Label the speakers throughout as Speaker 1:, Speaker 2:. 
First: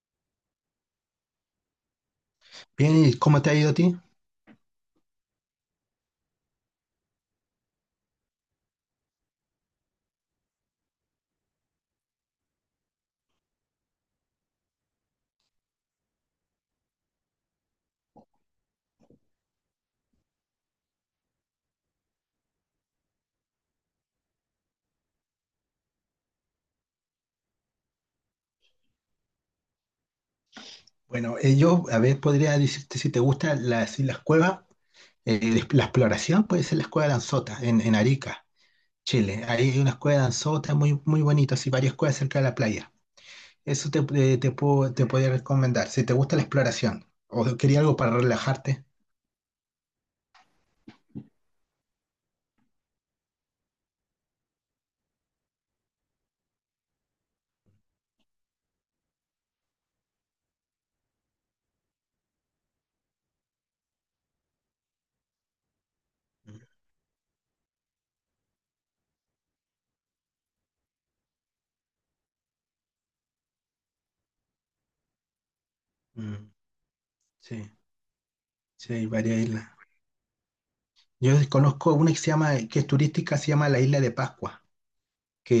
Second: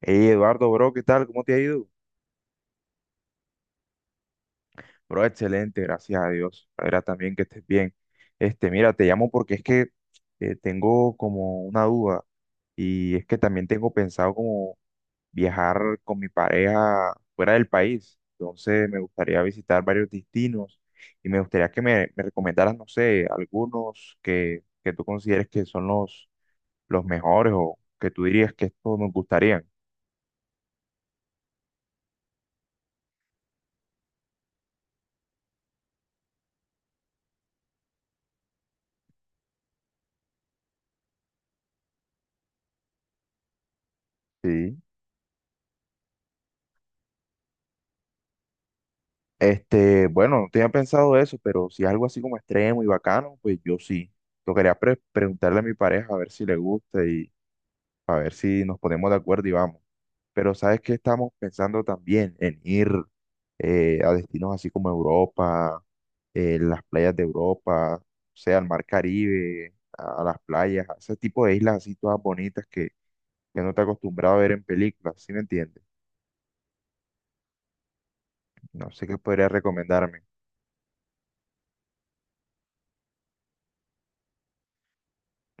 Speaker 1: Hey Eduardo, bro, ¿qué tal? ¿Cómo te ha ido?
Speaker 2: Bien, ¿y cómo te ha ido a ti?
Speaker 1: Bro, excelente, gracias a Dios. Ahora también que estés bien. Este, mira, te llamo porque es que tengo como una duda y es que también tengo pensado como viajar con mi pareja fuera del país. Entonces me gustaría visitar varios destinos y me gustaría que me recomendaras, no sé, algunos que tú consideres que son los mejores o que tú dirías que estos nos gustarían.
Speaker 2: Bueno, yo, a ver, podría decirte si te gusta si las cuevas, eh, la exploración puede ser la cueva de Anzota, en Arica, Chile. Ahí hay una cueva de Anzota muy, muy bonita, así varias cuevas cerca de la playa. Eso te, te
Speaker 1: Sí.
Speaker 2: puedo, te podría recomendar, si te gusta la exploración o quería algo para relajarte.
Speaker 1: Este, bueno, no tenía pensado eso, pero si es algo así como extremo y bacano, pues yo sí. Lo quería preguntarle a mi pareja a ver si le gusta y a ver si nos ponemos de acuerdo y vamos. Pero ¿sabes qué estamos pensando también? En ir a destinos así como Europa, las playas de Europa, o sea, al mar Caribe, a las playas, a ese tipo de islas así todas bonitas que no te acostumbrado a ver en películas, ¿sí me entiendes?
Speaker 2: Mm, sí,
Speaker 1: No
Speaker 2: sí,
Speaker 1: sé
Speaker 2: hay
Speaker 1: qué
Speaker 2: varias
Speaker 1: podría
Speaker 2: islas.
Speaker 1: recomendarme.
Speaker 2: Yo conozco una que se llama, que es turística, se llama la Isla de Pascua,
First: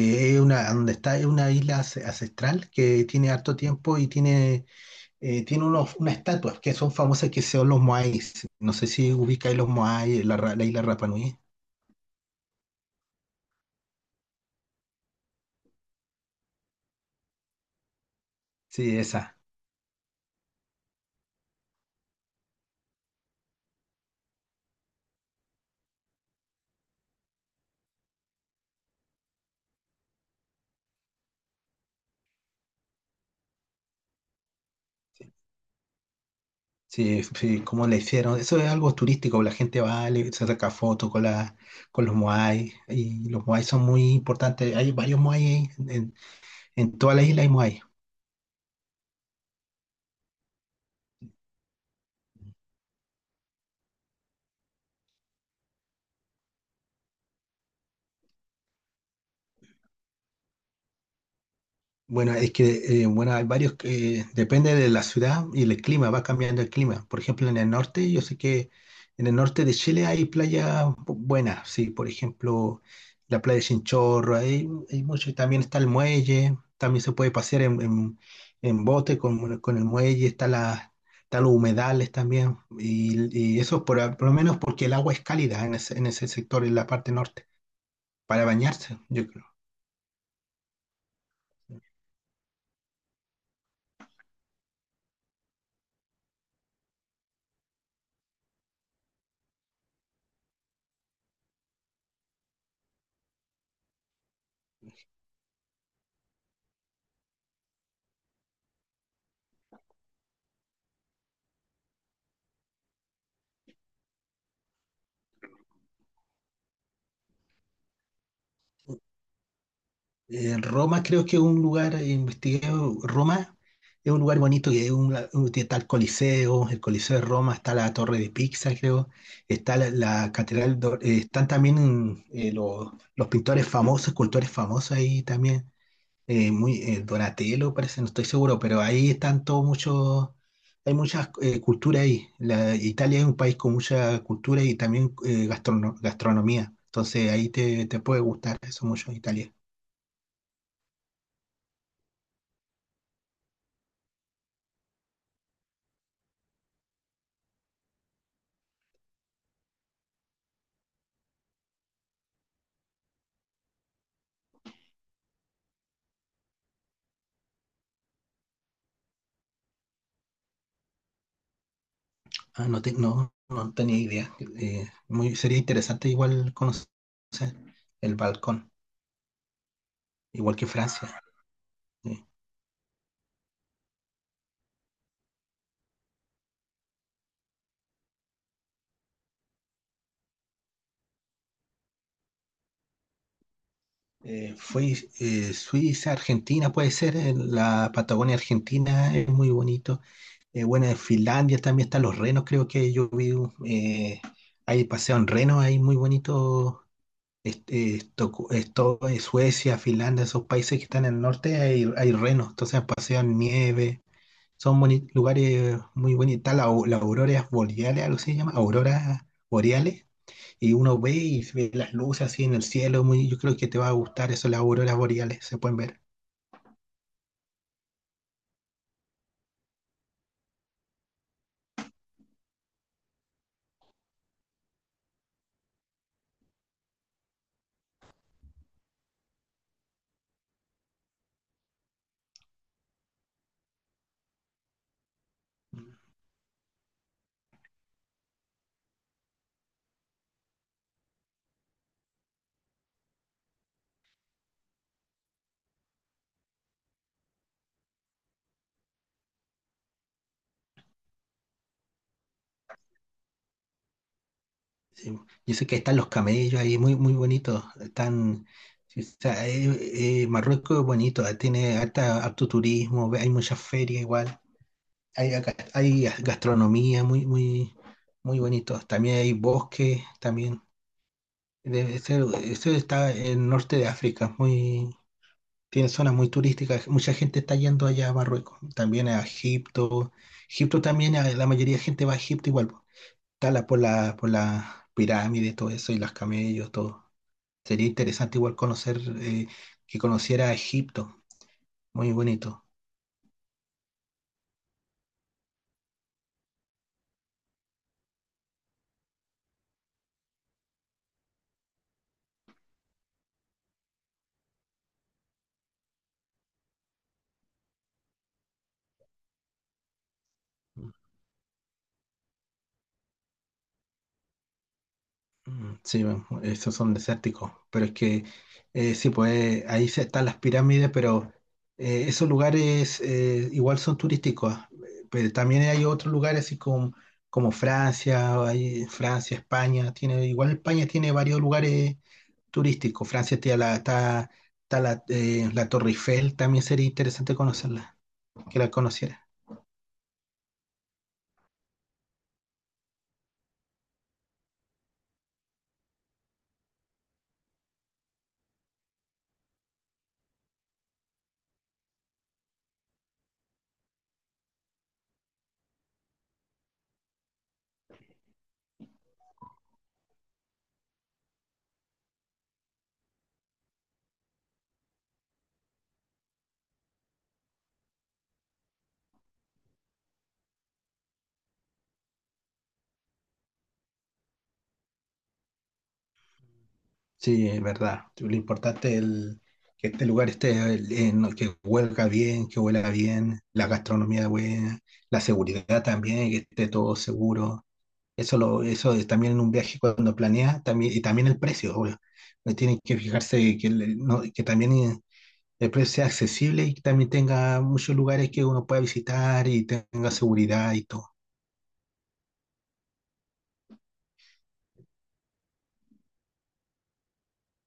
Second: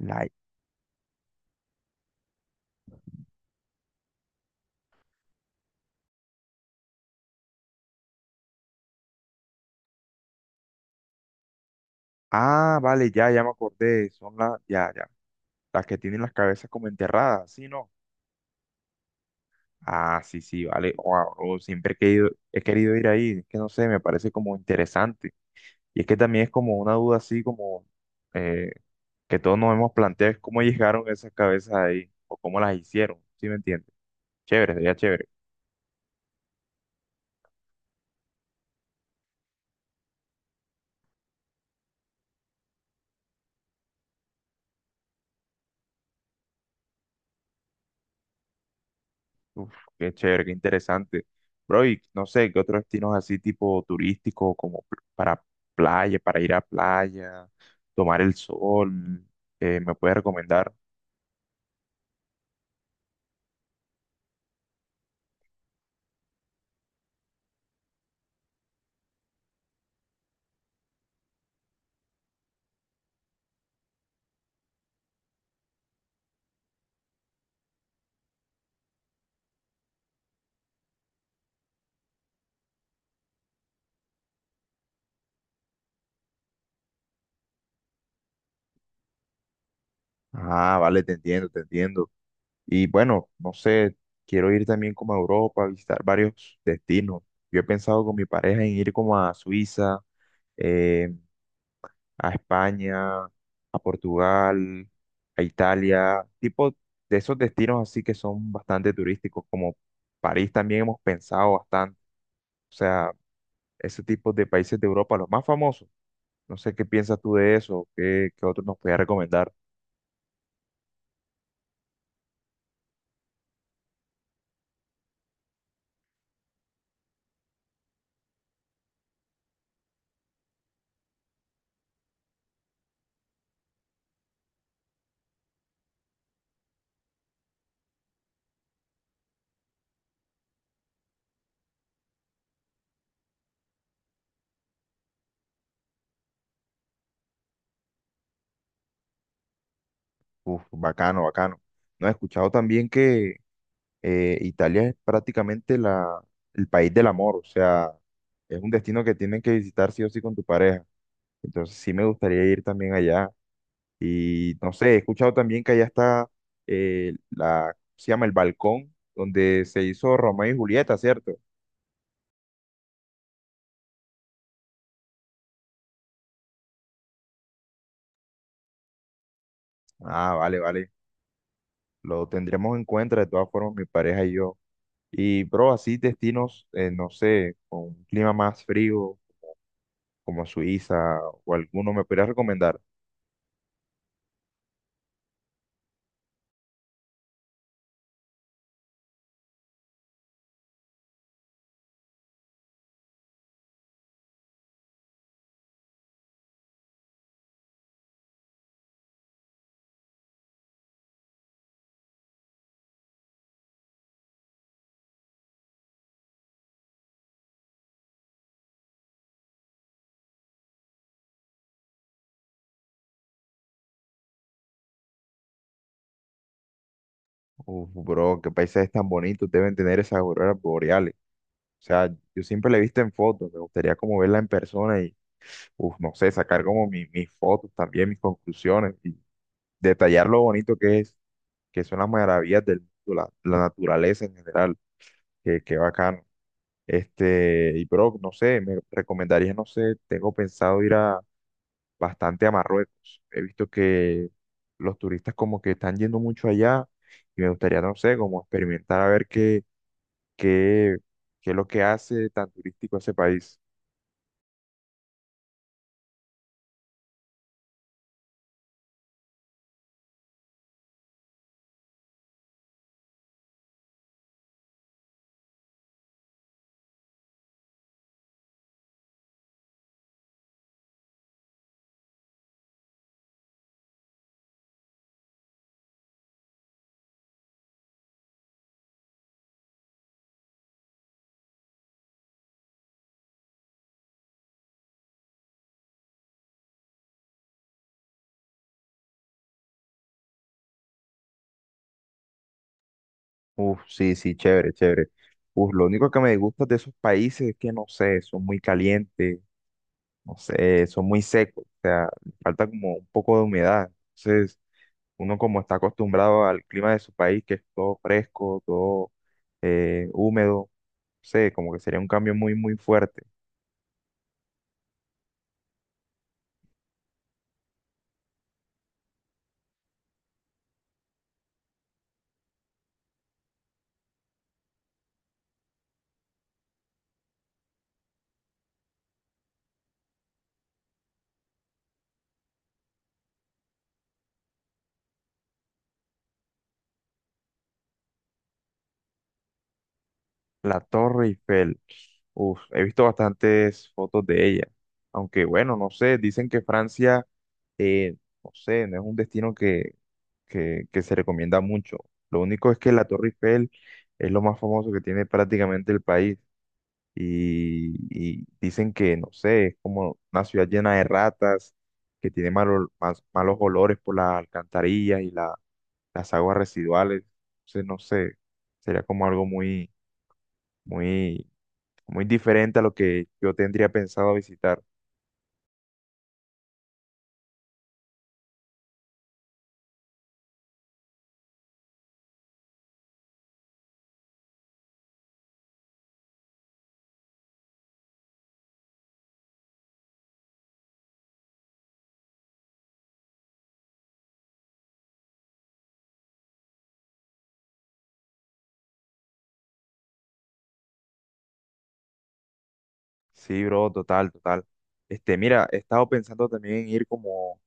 Speaker 1: Like.
Speaker 2: es una, donde está, es una ancestral que tiene harto tiempo y tiene, tiene unos, unas estatuas que son famosas, que son los Moais. No sé si ubicáis los Moais, la isla Rapa Nui.
Speaker 1: Ah, vale, ya, ya me acordé. Son las, ya, ya. Las que tienen las cabezas como enterradas, ¿sí, no?
Speaker 2: Sí, esa.
Speaker 1: Ah, sí, sí, vale. Wow, oh, siempre he querido ir ahí. Es que no sé, me parece como interesante. Y es que también es como una duda así, como eh, que todos nos hemos planteado, es cómo llegaron esas cabezas ahí, o cómo las hicieron, ¿sí me entiendes? Chévere, sería chévere.
Speaker 2: Sí, sí, sí, cómo la hicieron. Eso es algo turístico, la gente va, se saca fotos con, la, con los Moai, y los Moai son muy importantes. Hay varios Moai en toda la isla hay Moai.
Speaker 1: Uf, qué chévere, qué interesante. Bro, y no sé, ¿qué otros destinos así tipo turístico, como para playa, para ir a playa, tomar el sol, me puedes recomendar?
Speaker 2: Bueno, es que bueno, hay varios que depende de la ciudad y el clima, va cambiando el clima. Por ejemplo, en el norte, yo sé que en el norte de Chile hay buenas, sí, por ejemplo, la playa de Chinchorro, hay mucho, y también está el muelle, también se puede en bote con, bueno, con el muelle, está está los humedales también, y eso por lo menos porque el agua es cálida en en ese sector, en la parte norte, para bañarse, yo creo.
Speaker 1: Ah, vale, te entiendo, te entiendo. Y bueno, no sé, quiero ir también como a Europa, a visitar varios destinos. Yo he pensado con mi pareja en ir como a Suiza, eh, a España, a Portugal, a Italia, tipo de esos destinos así que son bastante turísticos, como París también hemos pensado bastante, o sea, ese tipo de países de Europa, los más famosos. No sé qué piensas tú de eso, qué, qué otros nos puedes recomendar.
Speaker 2: Roma creo que es un lugar, investigué, Roma es un lugar bonito, que es está el Coliseo de Roma, está la Torre de Pisa, creo, está la Catedral, están también los pintores famosos, escultores famosos ahí también, Donatello parece, no estoy seguro, pero ahí están todos muchos, hay muchas culturas ahí. La, Italia es un país con mucha cultura, y también gastronomía, entonces ahí te puede gustar eso mucho, Italia.
Speaker 1: Uf, bacano, bacano. No, he escuchado también que Italia es prácticamente la, el país del amor, o sea, es un destino que tienen que visitar sí o sí con tu pareja. Entonces sí me gustaría ir también allá. Y no sé, he escuchado también que allá está la, se llama el balcón donde se hizo Romeo y Julieta, ¿cierto?
Speaker 2: Ah, no, no, no tenía idea. Sería interesante igual conocer el balcón,
Speaker 1: Ah,
Speaker 2: igual
Speaker 1: vale,
Speaker 2: que
Speaker 1: vale.
Speaker 2: Francia. Eh,
Speaker 1: Lo tendremos en cuenta de todas formas, mi pareja y yo. Y, bro, así destinos, no sé, con un clima más frío, como Suiza o alguno, ¿me podrías recomendar?
Speaker 2: fue Suiza, Argentina, puede ser, la Patagonia Argentina es muy bonito. Bueno, en Finlandia también están los renos, creo que yo vi, eh, hay paseo en renos, hay muy bonito. Esto, esto, Suecia, Finlandia, esos países que están en el norte, hay renos, entonces pasean nieve. Son lugares muy bonitos. Está la auroras boreales, algo así se llama, auroras boreales. Y uno ve y se ve las luces así en el cielo. Muy, yo creo que te va a gustar eso, las auroras boreales, se pueden ver.
Speaker 1: Uf, bro, qué paisajes tan bonitos deben tener esas auroras boreales. O sea, yo siempre la he visto en fotos, me gustaría como verla en persona y, uf, no sé, sacar como mis fotos también, mis conclusiones, y detallar lo bonito que es, que son las maravillas del mundo, la naturaleza en general, que bacano. Este, y bro, no sé, me recomendarías, no sé, tengo pensado ir a bastante a Marruecos. He visto que los turistas como que están yendo mucho allá y me gustaría, no sé, como experimentar a ver qué, qué, qué es lo que hace tan turístico ese país.
Speaker 2: Sí. Yo sé que están los camellos ahí, muy, muy bonitos. Están, sí, o sea, Marruecos es bonito, tiene harta, harto turismo, hay muchas ferias igual. Hay gastronomía muy, muy, muy bonito. También hay bosques, también. Debe ser, eso está en el norte de África, muy, tiene zonas muy turísticas, mucha gente está yendo allá a Marruecos, también a Egipto, Egipto también, la mayoría de gente va a Egipto igual, po. Está por por la pirámide, todo eso, y los camellos, todo. Sería interesante igual conocer, que conociera a Egipto, muy bonito.
Speaker 1: Uf, sí, sí, chévere, chévere. Uf, lo único que me disgusta de esos países es que, no sé, son muy calientes, no sé, son muy secos, o sea, falta como un poco de humedad. Entonces, uno como está acostumbrado al clima de su país, que es todo fresco, todo húmedo, no sé, como que sería un cambio muy, muy fuerte.
Speaker 2: Mm, sí, bueno, esos son desérticos, pero es que sí, pues ahí están las pirámides, pero esos lugares igual son turísticos, ah, pero también hay otros lugares así como, como Francia, hay Francia, España, tiene, igual España tiene varios lugares turísticos, Francia tiene está, está la Torre Eiffel, también sería interesante conocerla, que la conociera.
Speaker 1: La Torre Eiffel, uf, he visto bastantes fotos de ella, aunque bueno, no sé, dicen que Francia, eh, no sé, no es un destino que se recomienda mucho. Lo único es que la Torre Eiffel es lo más famoso que tiene prácticamente el país, y, y dicen que, no sé, es como una ciudad llena de ratas, que tiene malos olores por las alcantarillas y las aguas residuales. Entonces, no sé, sería como algo muy, muy, muy diferente a lo que yo tendría pensado visitar.
Speaker 2: Sí, es verdad. Lo importante es que este lugar esté, que huelga bien, que huela bien, la gastronomía buena, la seguridad también, que esté todo seguro. Eso, lo, eso es también en un viaje cuando planeas, también, y también el precio, obvio. Tienen que fijarse que, no, que también el precio sea accesible, y que también tenga muchos lugares que uno pueda visitar y tenga seguridad y todo.
Speaker 1: Sí, bro, total, total. Este, mira, he estado pensando también en ir como,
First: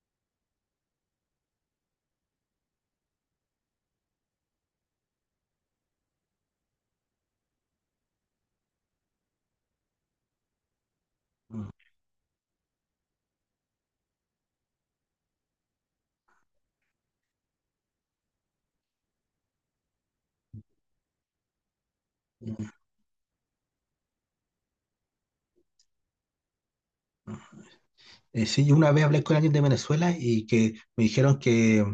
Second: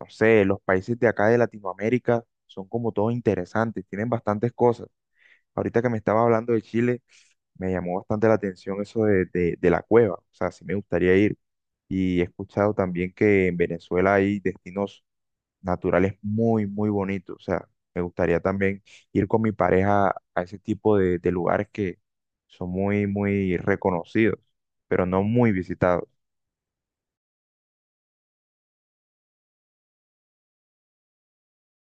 Speaker 1: no sé, los países de acá de Latinoamérica son como todos interesantes, tienen bastantes cosas. Ahorita que me estaba hablando de Chile, me llamó bastante la atención eso de, de la cueva, o sea, sí me gustaría ir.
Speaker 2: Mm.
Speaker 1: Y he escuchado también que en Venezuela hay destinos naturales muy, muy bonitos, o sea, me gustaría también ir con mi pareja a ese tipo de lugares que
Speaker 2: Mm.
Speaker 1: son muy, muy reconocidos, pero no muy visitados.
Speaker 2: Sí, una vez hablé con alguien de Venezuela y que me dijeron que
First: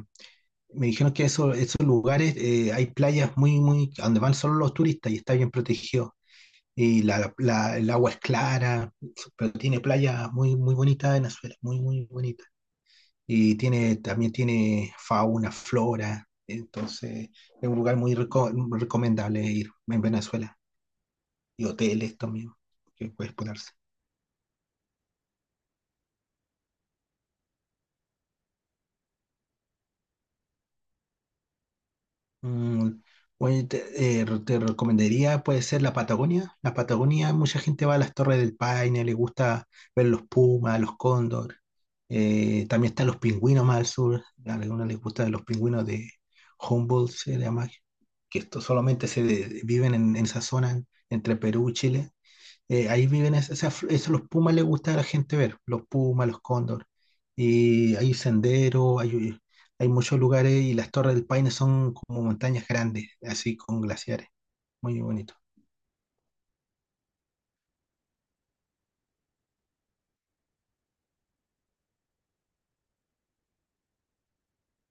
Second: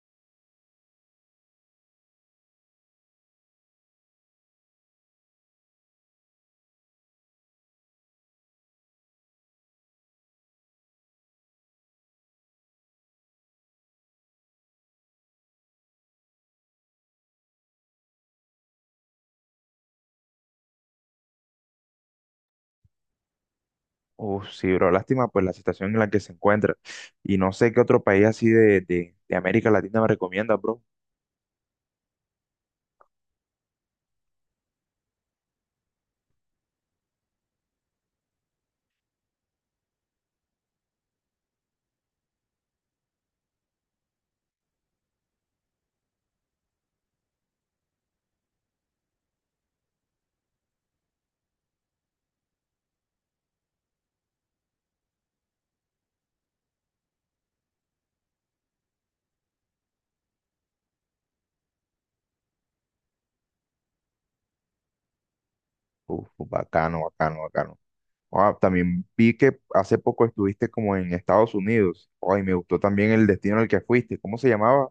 Speaker 2: me dijeron que eso, esos lugares, hay playas muy, muy, a donde van solo los turistas y está bien protegido. Y el agua es clara, pero tiene playas muy, muy bonitas en Venezuela, muy, muy bonitas. Y tiene, también tiene fauna, flora. Entonces, es un lugar recomendable ir en Venezuela. Y hoteles también, que puedes ponerse.
Speaker 1: Uf, sí, bro, lástima pues la situación en la que se encuentra. Y no sé qué otro país así de América Latina me recomienda, bro.
Speaker 2: Mm, oye, te recomendaría, puede ser la Patagonia. La Patagonia, mucha gente va a las Torres del Paine, le gusta ver los pumas, los cóndor. También están los pingüinos más al sur. A algunos les gustan los pingüinos de Humboldt, se llama, que esto solamente viven en esa zona entre Perú y Chile, ahí viven esas, eso los pumas les gusta a la gente ver, los pumas, los cóndor, y hay senderos, hay, hay muchos lugares, y las Torres del Paine son como montañas grandes, así con glaciares, muy bonito.
Speaker 1: Uf, bacano, bacano, bacano. Ah, también vi que hace poco estuviste como en Estados Unidos. Ay, me gustó también el destino al que fuiste. ¿Cómo se llamaba?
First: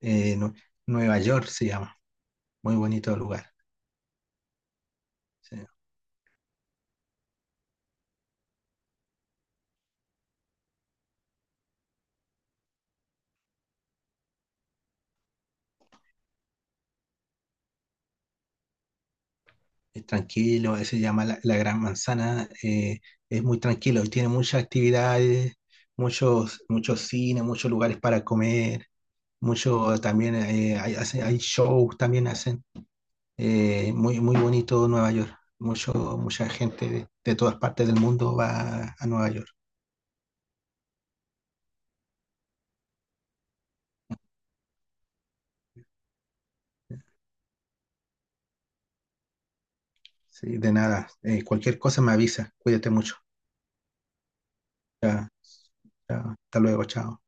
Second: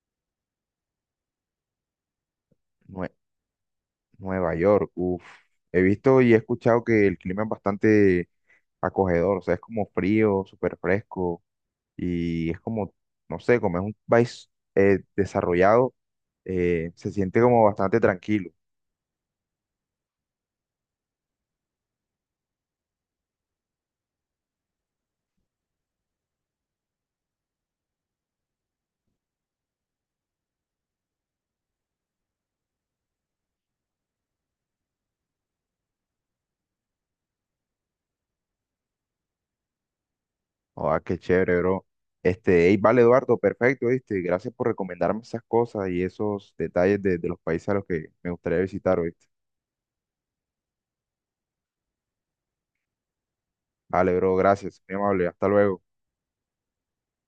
Speaker 2: Eh, Nue- Nueva York se llama, muy
Speaker 1: Nue-
Speaker 2: bonito lugar.
Speaker 1: Nueva York. Uf.
Speaker 2: Sí.
Speaker 1: He visto y he escuchado que el clima es bastante acogedor. O sea, es como frío, súper fresco. Y es como, no sé, como es un país desarrollado, se siente como bastante tranquilo.
Speaker 2: Es tranquilo, se llama la Gran Manzana, es muy tranquilo y tiene muchas actividades, muchos, muchos cines, muchos lugares para comer, mucho también hay, hay shows también hacen. Muy bonito Nueva York. Mucha gente de todas partes del mundo va a Nueva York.
Speaker 1: Ah, qué chévere, bro. Este, ey, vale, Eduardo, perfecto, ¿viste? Gracias por recomendarme esas cosas y esos detalles de los países a los que me gustaría visitar hoy.
Speaker 2: Sí, de nada. Cualquier cosa me avisa. Cuídate mucho.
Speaker 1: Vale, bro, gracias. Muy amable.
Speaker 2: Ya,
Speaker 1: Hasta luego.
Speaker 2: ya, hasta luego. Chao.